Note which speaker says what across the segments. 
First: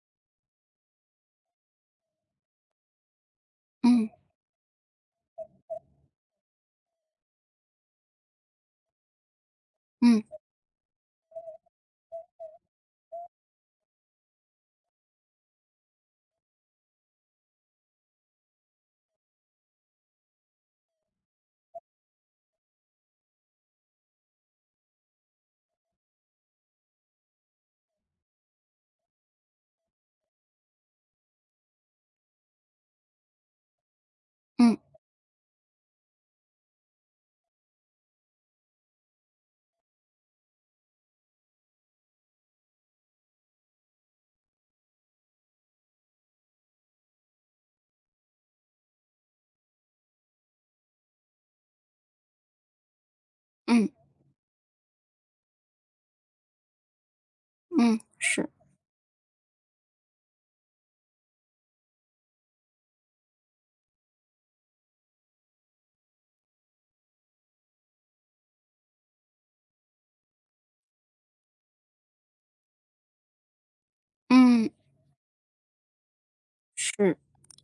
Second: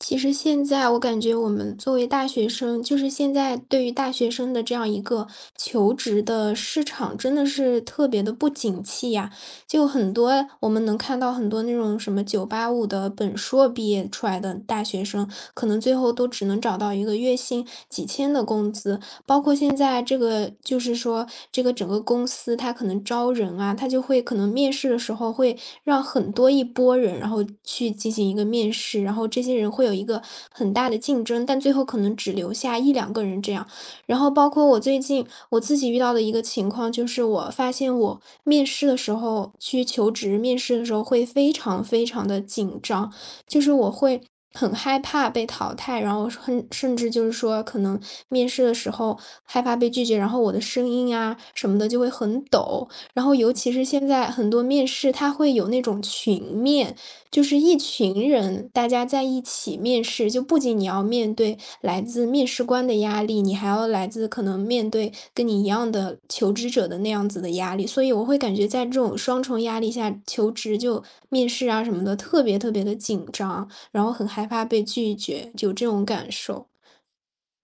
Speaker 1: 其实现在我感觉我们作为大学生，就是现在对于大
Speaker 2: 嗯
Speaker 1: 学生的这样一个求职的市场，真的是特别的不景气呀。就很
Speaker 2: 嗯
Speaker 1: 多我们能看到很多那种什么九八五的本硕毕业出来的大学生，可能最后都只能找到一个月薪几千的工资，包括现在这个就是说这个整个公司它可能招人啊，它就会可能面试的时候会让很多一波人，然后去进行一个面试，然后这些人会有一个很大的竞争，但最后可能只留下一两个人这样。然后包括
Speaker 2: 嗯
Speaker 1: 我最近我自己遇到的一个情况，就是我发现我面试的时候去求职，面试的时候会非常非常的紧张，就是我会很害怕被淘汰，然后很甚至就是说，可能面试的时候害怕被拒绝，然后我的声音啊什么的就会很抖。然后尤其是
Speaker 2: 嗯
Speaker 1: 现在很多面试，它会有那种群面，就是一
Speaker 2: 嗯，
Speaker 1: 群
Speaker 2: 是，
Speaker 1: 人大家在一起面试，就不仅你要面对来自面试官的压力，你还要来自可能面对跟你一样的求职者的那样子的压力，所以我会感觉在这种双重压力下，求职就面试啊什么的，特别特别的紧张，然后很害怕
Speaker 2: 嗯
Speaker 1: 被拒绝，有这种感受。
Speaker 2: 是，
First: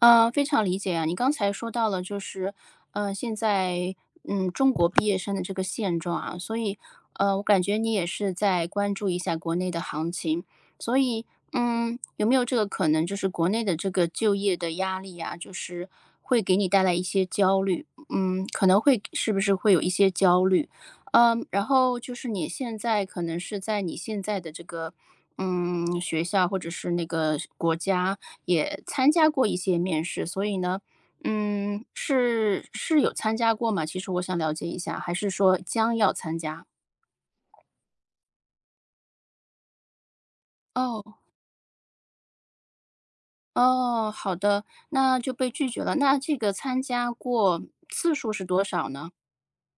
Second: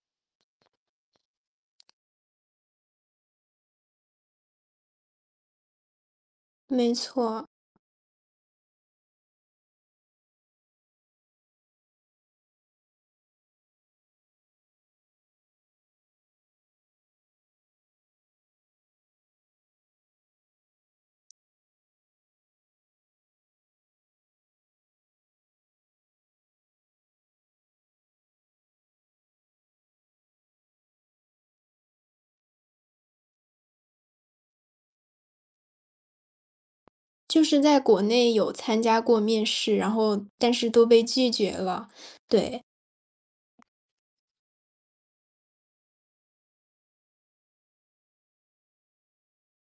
Speaker 2: 非常理解啊。你刚才说到了，就是，现在，中国毕业生的这个现状啊，所以，
Speaker 1: 没
Speaker 2: 我
Speaker 1: 错，
Speaker 2: 感觉你也是在关注一下国内的行情，所以，有没有这个可能，就是国内的这个就业的压力啊，就是会给你带来一些焦虑，可能会是不是会有一些焦虑？然后就是你现在可能是在你现在的这个。学校或者是那个国家也参加过一些面试，所以呢，是有参加过吗？其实我想了解一下，还是说将要参加？
Speaker 1: 就是在国内有参加过面试，然后但是都被
Speaker 2: 哦
Speaker 1: 拒绝了，对。
Speaker 2: 哦，好的，那就被拒绝了。那这个参加过次数是多少呢？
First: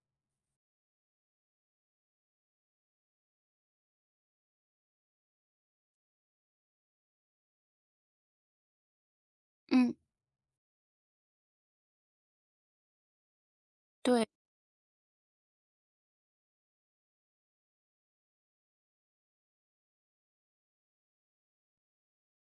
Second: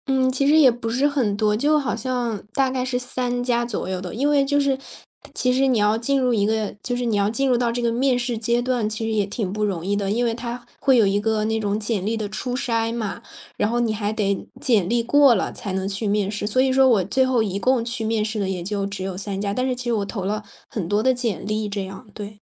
Speaker 1: 嗯，其实也不是很多，就好像大概是三家左右的。因为就是其实你要进入一个就是你要进入到这个面试阶段，其实也挺不容
Speaker 2: 嗯，
Speaker 1: 易的。因为它会有一个那种简历的初筛嘛，然后你还
Speaker 2: 对。
Speaker 1: 得简历过了才能去面试。所以说我最后一共去面试的也就只有三家，但是其实我投了很多的简历这样，对。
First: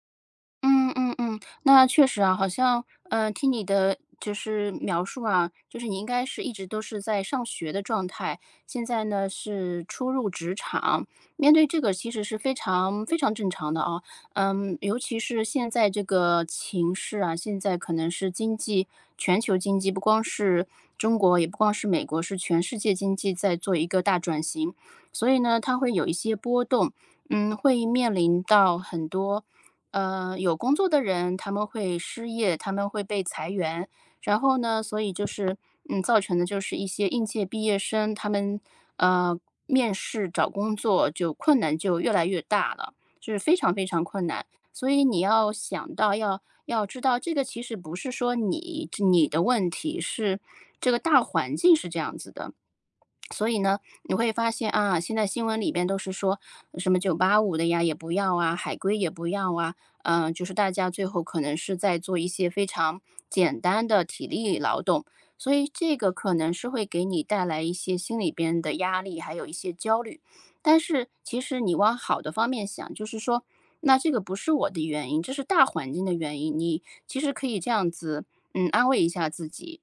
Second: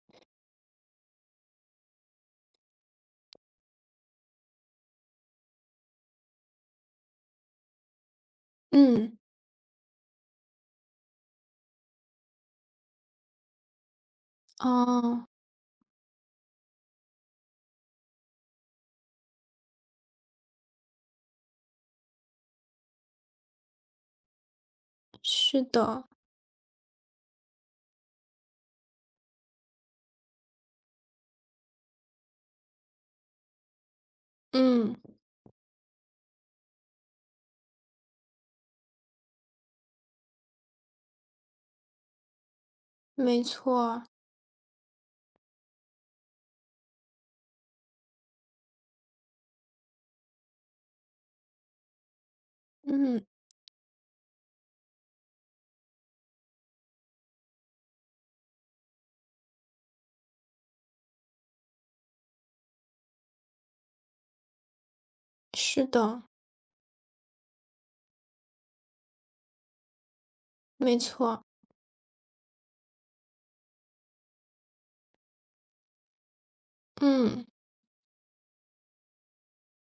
Speaker 2: 嗯嗯嗯，那确实啊，好像，听你的就是描述啊，就是你应该是一直都是在上学的状态，现在
Speaker 1: 嗯，
Speaker 2: 呢是初入职场，面对这个其实是非常非常正常的啊，尤其
Speaker 1: 哦，
Speaker 2: 是现在这个情势啊，现在可能是经济，全球经济不光是中国，也不光是美国，是全世界经济在做一个大转型，所以呢，
Speaker 1: 是
Speaker 2: 它会有
Speaker 1: 的，
Speaker 2: 一些波动。会面临到很多有工作的人他们会失业，他们会被裁员，然后呢，
Speaker 1: 嗯，
Speaker 2: 所以就是造成的就是一些应届毕业生他们呃面试找工作就困难就越来越大了，就是
Speaker 1: 没
Speaker 2: 非常非常
Speaker 1: 错，
Speaker 2: 困难。所以你要想到要知道，这个其实不是说你的问题，是这个大环境是这样子的。
Speaker 1: 嗯，
Speaker 2: 所以呢，你会发现啊，现在新闻里边都是说什么985的呀，也不要啊，海归也不要啊，就是大家最后可能是在做一些非常简单的体力劳动，所以
Speaker 1: 是
Speaker 2: 这个
Speaker 1: 的，
Speaker 2: 可能是会给你带来一些心里边的压力，还有一些焦虑。但
Speaker 1: 没
Speaker 2: 是其
Speaker 1: 错。
Speaker 2: 实你往好的方面想，就是说，那这个不是我的原因，这是大环境的原因。你其实
Speaker 1: 嗯，
Speaker 2: 可以这样子，安慰一下自己。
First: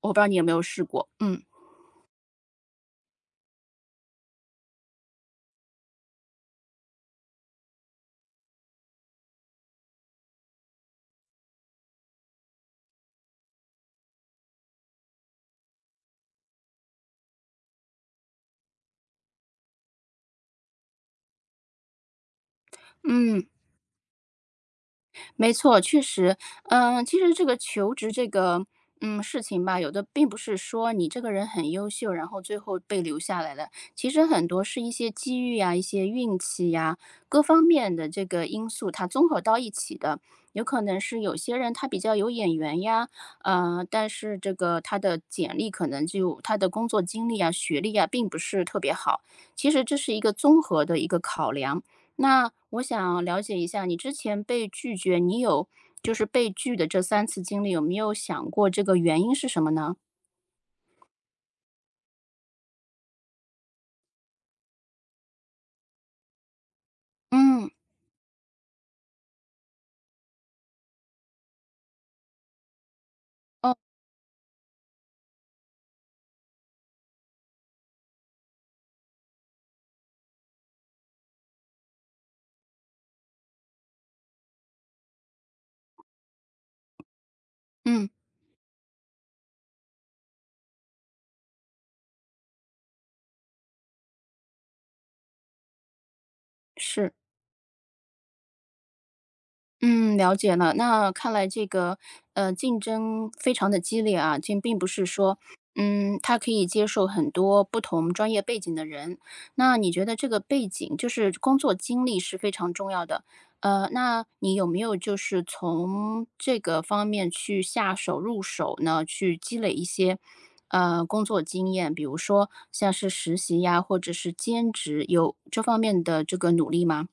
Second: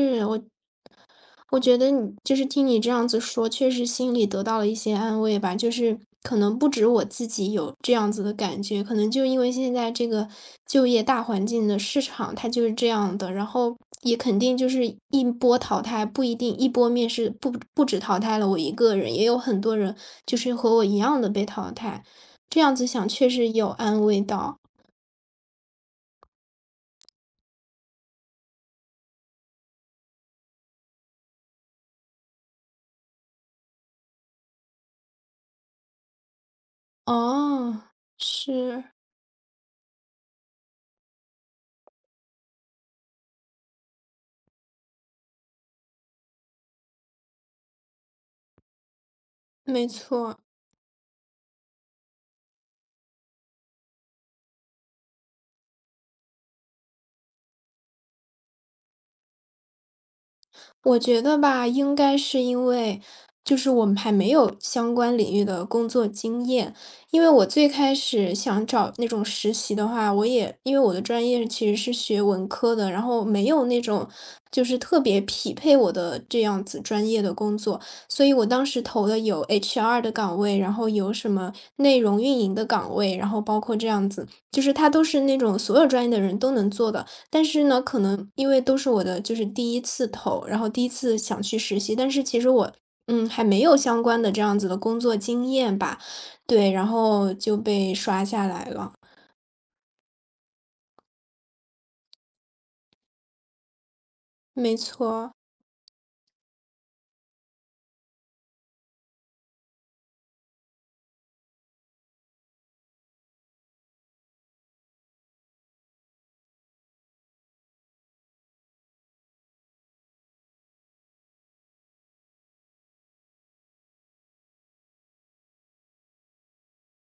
Speaker 2: 我不知道你有
Speaker 1: 我
Speaker 2: 没有试过，嗯。
Speaker 1: 我觉得你就是听你这样子说，确实心里得到了一些安慰吧。就是可能不止我自己有这样子的感觉，可能就因为现在这个就业大环境的市场它就是这样的，然后也肯定就是一波淘汰，不一定一波面试不止淘汰了我一个人，也有很多人就是和我一样的被淘汰。这样子想确
Speaker 2: 嗯，
Speaker 1: 实有安慰到，
Speaker 2: 没错，确实，其实这个求职这个，事情吧，有的并不是说你这个人很优秀，然后最后被留下来的，其实很多是一些机遇呀、一些运气呀，各方
Speaker 1: 哦，
Speaker 2: 面的这个因
Speaker 1: 是，
Speaker 2: 素，它综合到一起的。有可能是有些人他比较有眼缘呀，但是这个他的简历可能就他的工作经历啊、学历啊，并不是特别好。其实
Speaker 1: 没
Speaker 2: 这是一个
Speaker 1: 错。
Speaker 2: 综合的一个考量。那我想了解一下，你之前被拒绝，你有就是被拒的这三次经历，有没有想过这个原因是什么呢？
Speaker 1: 我觉得吧，应该是因为就是我们还没有相关领域的工作经验。因为我最
Speaker 2: 嗯，
Speaker 1: 开始想找那种实习的话，我也因为我的专业其实是学文科的，然后没有
Speaker 2: 哦，
Speaker 1: 那种就是特别匹配我的这样子专业的工作，所以我当时投的有 HR 的岗位，然后有什么内容运营的岗位，然后包括这样子，就是它都是那种所有专业的人都能做的。但是呢，可
Speaker 2: 嗯，
Speaker 1: 能因为都是我的就是第一次投，然后第一次想去实习，但是其实我，嗯，还没有相关的这样子的工作经验吧，对，然
Speaker 2: 是。
Speaker 1: 后就被刷下来了，
Speaker 2: 嗯，了解了。那看来这个，竞争非常的激烈啊，这并
Speaker 1: 没
Speaker 2: 不是
Speaker 1: 错。
Speaker 2: 说，他可以接受很多不同专业背景的人。那你觉得这个背景，就是工作经历是非常重要的。那你有没有就是从这个方面去下手入手呢？去积累一些，工作经验，比如说像是实习呀，或者是兼职，有这方面的这个努力吗？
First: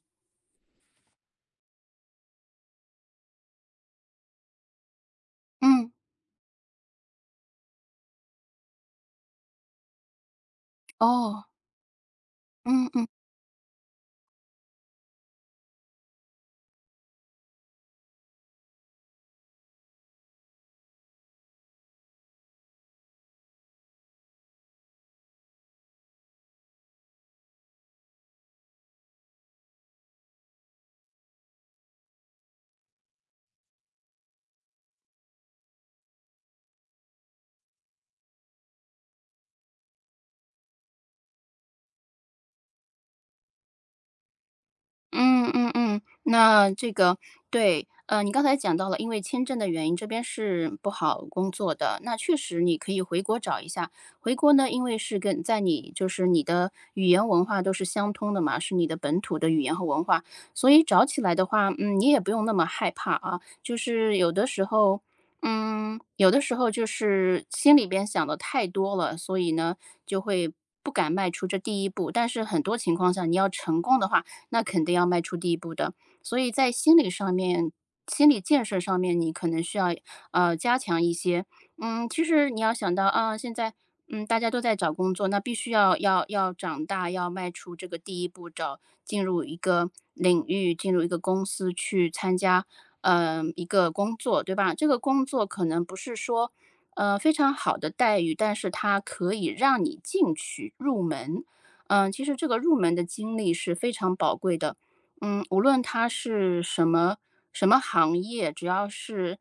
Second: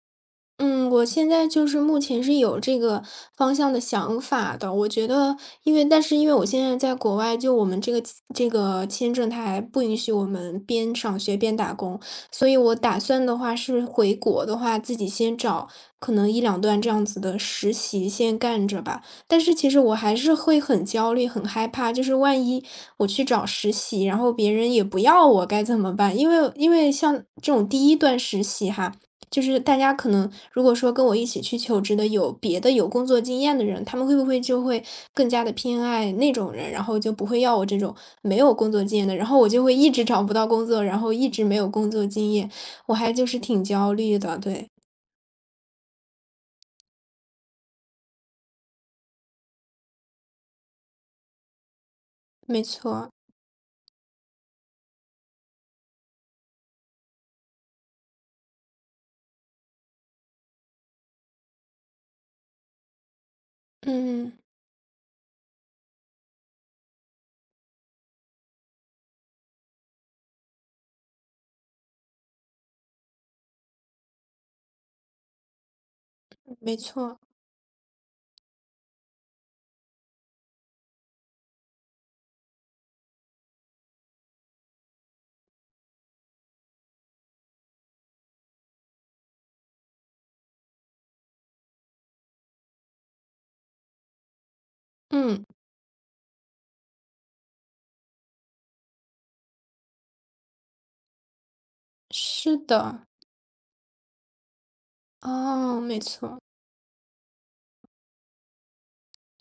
Speaker 1: 嗯，我现在就是目前是有这个方向的想法的。我觉得，因为
Speaker 2: 嗯，
Speaker 1: 但是因为我现在在国外，就我们这个签证，它还不允许我们边上学
Speaker 2: 哦，
Speaker 1: 边打工，所以我
Speaker 2: 嗯
Speaker 1: 打
Speaker 2: 嗯。
Speaker 1: 算的话是回国的话，自己先找可能一两段这样子的实习先干着吧。但是其实我还是会很焦虑、很害怕，就是万一我去找实习，然后别人也不要我该怎么办？因为像这种第一段实习哈。就是大家可能如果说跟我一起去求职的有别的有工作经验的人，他们会不会就会更加的偏爱那种人，然后就不会要我这种没有工作经验的，然后我就会一直找不到工作，然后一直没有工作经验，我还就是挺焦虑的，对，
Speaker 2: 嗯嗯嗯，那这个对，你刚才讲到了，因为签证的原因，这边是不好工作的。那确实
Speaker 1: 没
Speaker 2: 你可以
Speaker 1: 错，
Speaker 2: 回国找一下，回国呢，因为是跟在你就是你的语言文化都是相通的嘛，是你的本土的语言和文化，所以找起来的话，你也不用那么害怕啊。就是有
Speaker 1: 嗯，
Speaker 2: 的时候，有的时候就是心里边想的太多了，所以呢，就会不敢迈出这第一步。但是很多情况下，你要成功的话。那肯定要迈出第一步的。所以在
Speaker 1: 没
Speaker 2: 心理
Speaker 1: 错，
Speaker 2: 上面心理建设上面，你可能需要，加强一些。其实你要想到啊，现在，大家都在找工作，那必须要长大，要迈出这个第一步，进入一个领域，进入一个公司去参加，一个工作，对吧？这个工
Speaker 1: 嗯，
Speaker 2: 作可能不是说，非常好的待遇，但是它可以让你进去入门。其实这个
Speaker 1: 是
Speaker 2: 入门的
Speaker 1: 的，
Speaker 2: 经历是非常宝贵的。无论
Speaker 1: 哦，没
Speaker 2: 它
Speaker 1: 错，
Speaker 2: 是什么什么行业，只要是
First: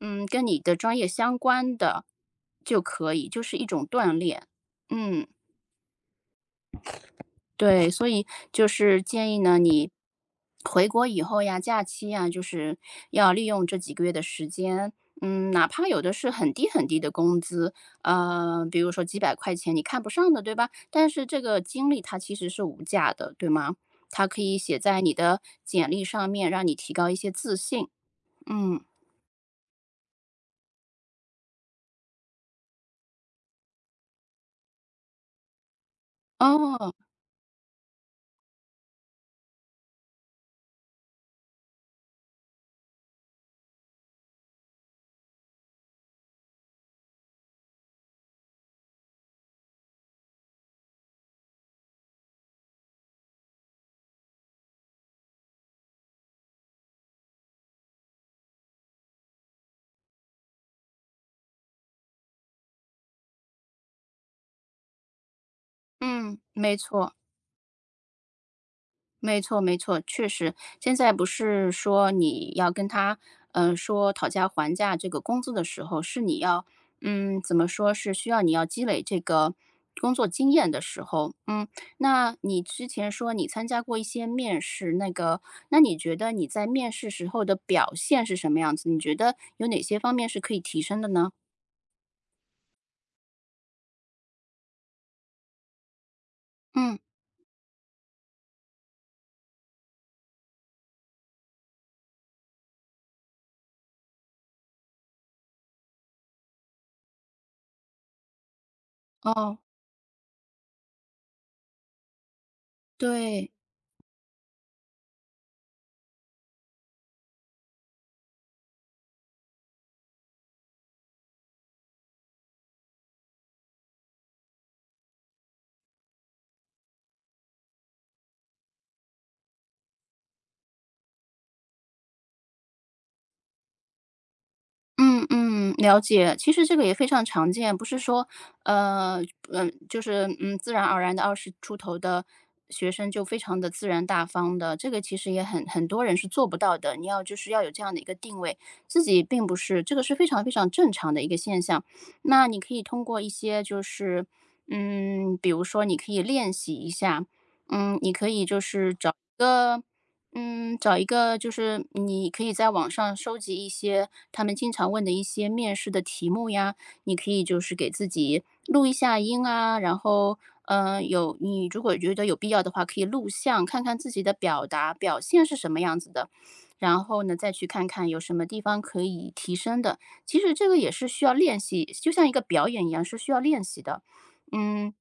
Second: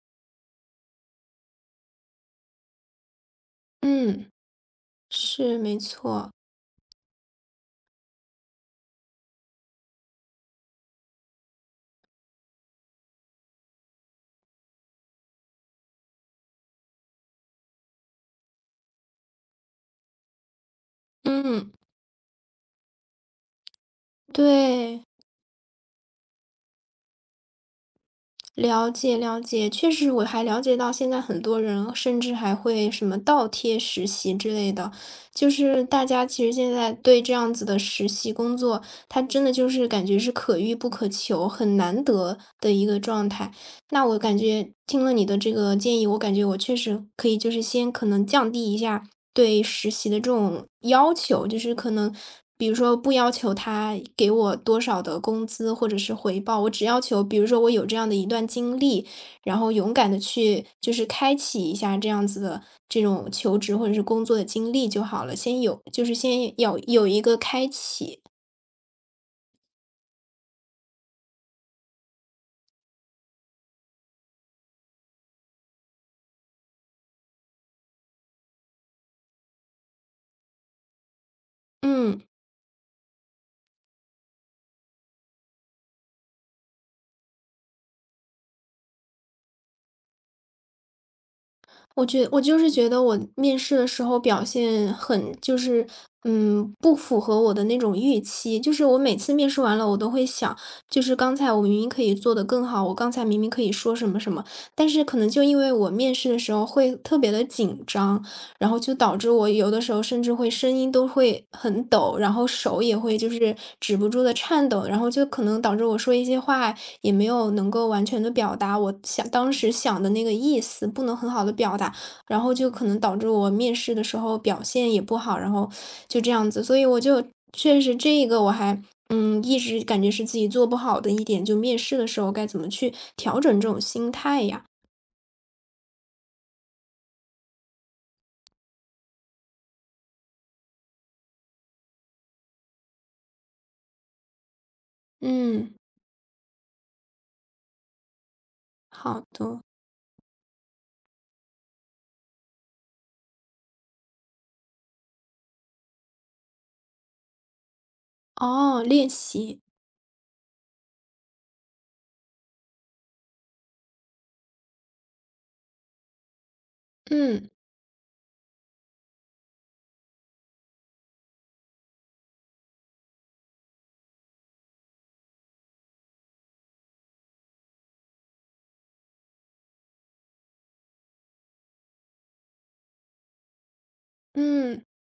Speaker 2: 跟你的专业相关的就可以，就是一种锻
Speaker 1: 嗯，
Speaker 2: 炼。嗯。
Speaker 1: 是没错，
Speaker 2: 对，所以就是建议呢，你回国以后呀，假期呀，就是要利用这几个月的时间，哪怕有的是很低很低的工资，比如说几百块钱，你看不上的，对吧？但是这个
Speaker 1: 嗯，
Speaker 2: 经历它其实是无价的，对吗？它可以写在
Speaker 1: 对。
Speaker 2: 你的简历上面，让你提高一些自信。嗯，
Speaker 1: 了解了解，确实我还了解到现在很多人甚至还会什么倒贴实习之类的，就是大家其实现在
Speaker 2: 哦，
Speaker 1: 对这样子的实习工作，它真的就是感觉是可遇不可求，很难得的一个状态。那我感觉听了你的这个建议，我感觉我确实可以就是先可能降低一下对实习的这种要求，就是可能比如说不要求他给我多少的工资或者是回报，我只要求比如说我有这样的一段经历，然后勇敢的去就是开启一下这样子的这种求职或者是工作的经历就好了，先有就是
Speaker 2: 嗯，
Speaker 1: 先
Speaker 2: 没
Speaker 1: 要有
Speaker 2: 错。
Speaker 1: 一个开启，
Speaker 2: 没错，没错，确实，现在不是说你要跟他，说讨价还价这个工资的时候，是你要，怎么说是需要你要积累这个工作经验的时候，
Speaker 1: 嗯。
Speaker 2: 那你之前说你参加过一些面试，那个，那你觉得你在面试时候的表现是什么样子？你觉得有哪些方面是可以提升的呢？
Speaker 1: 我就是觉得我面试的时候表现很就是，嗯，不
Speaker 2: 嗯，
Speaker 1: 符合我的那种预期。就是我每次面试完了，我都会想，就是刚才我明明可以做得更好，我刚才明明可以说什么什么，但是可能就因为我面试的时候会特别的紧张，然后就导致我
Speaker 2: 哦，
Speaker 1: 有的时候甚至会声音都会很抖，然后手也会就
Speaker 2: 对。
Speaker 1: 是止不住的颤抖，然后就可能导致我说一些话也没有能够完全的表达我想当时想的那个意思，不能很好的表达，然后就可能导致我面试的时候表现也不好，然后就这样子。所以我就确实这个我还，嗯，一直感觉是自己做不好的一点，就面试的时候该怎么去调整这种心态呀。
Speaker 2: 嗯嗯，了解。其实这个也非常常见，不是说，呃，就是自然而然的20出头的学生就非常的自然大方的，这个其实也很
Speaker 1: 嗯，
Speaker 2: 很多人是做不到的。你要就是要有这样的一个定位，自己
Speaker 1: 好
Speaker 2: 并不
Speaker 1: 的。
Speaker 2: 是，这个是非常非常正常的一个现象。那你可以通过一些就是，比如说你可以练习一下，嗯，你可以就
Speaker 1: 哦，
Speaker 2: 是
Speaker 1: 练
Speaker 2: 找。
Speaker 1: 习，
Speaker 2: 个嗯，找一个就是你可以在网上收集一些他们经常问的一些面试的题目呀，你可以
Speaker 1: 嗯，
Speaker 2: 就是给自己录一下音啊，然后，你如果觉得有必要的话，可以录像，看看自己的表达表现是什么样子的，然后呢，再去看看有什么地方可以提升的。其实这个也是需要练习，就像一个表演一样，是需要练习的。
Speaker 1: 嗯，
Speaker 2: 嗯，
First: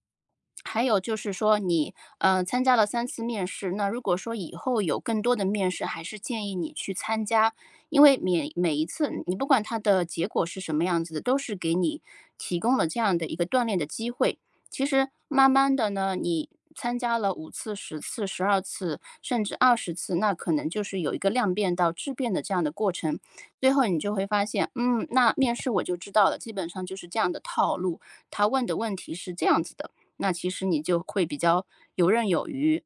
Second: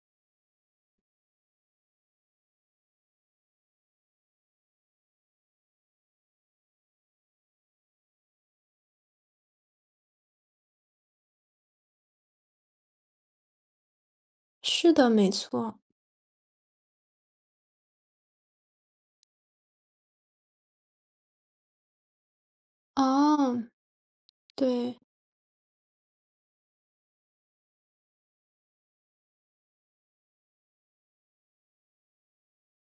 Speaker 2: 还有就是说你，参加了三次面试，那如果说以后有更多的面试，还是建议你去参加。因为每一次你不管它的结果是什么样子的，都是给你提供了这样的一个锻炼的机会。其
Speaker 1: 是
Speaker 2: 实
Speaker 1: 的，没
Speaker 2: 慢慢
Speaker 1: 错。
Speaker 2: 的呢，你参加了5次、十次、12次，甚至20次，那可能就是有一个量变到质变的这样的过程。
Speaker 1: 哦，
Speaker 2: 最后你就会发现，
Speaker 1: 对，
Speaker 2: 那面试我就知道了，基本上就是这样的套路，他问的问题是这样子的。那其实你就会比较游刃有余。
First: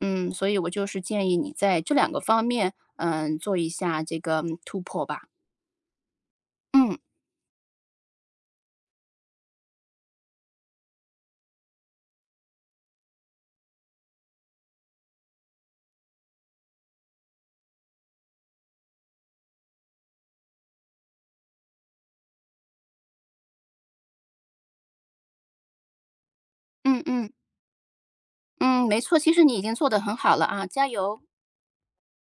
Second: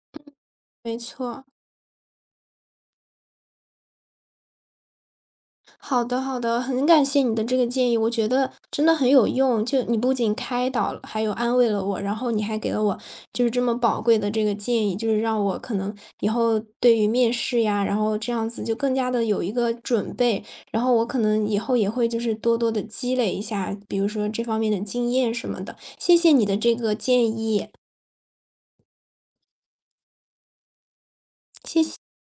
Speaker 2: 所以我就
Speaker 1: 没
Speaker 2: 是建议
Speaker 1: 错。
Speaker 2: 你在这两个方面，做一下这个突破吧。
Speaker 1: 好的，好的，很
Speaker 2: 嗯
Speaker 1: 感谢你的这个建议，我觉得真的很有用。就你不仅开导了，还有安慰了我，然后你还给了我就是这么宝贵的这个建议，就是让我可能以后对于面试呀，然后这样子就更加的有一个准备，然后我可能以后也会就是多多的积累一下，比如说这方面的经验什么的。谢谢你的这个
Speaker 2: 嗯
Speaker 1: 建
Speaker 2: 嗯
Speaker 1: 议，
Speaker 2: 嗯，没错，其实你已经做得很好了啊，加油！
Speaker 1: 谢谢。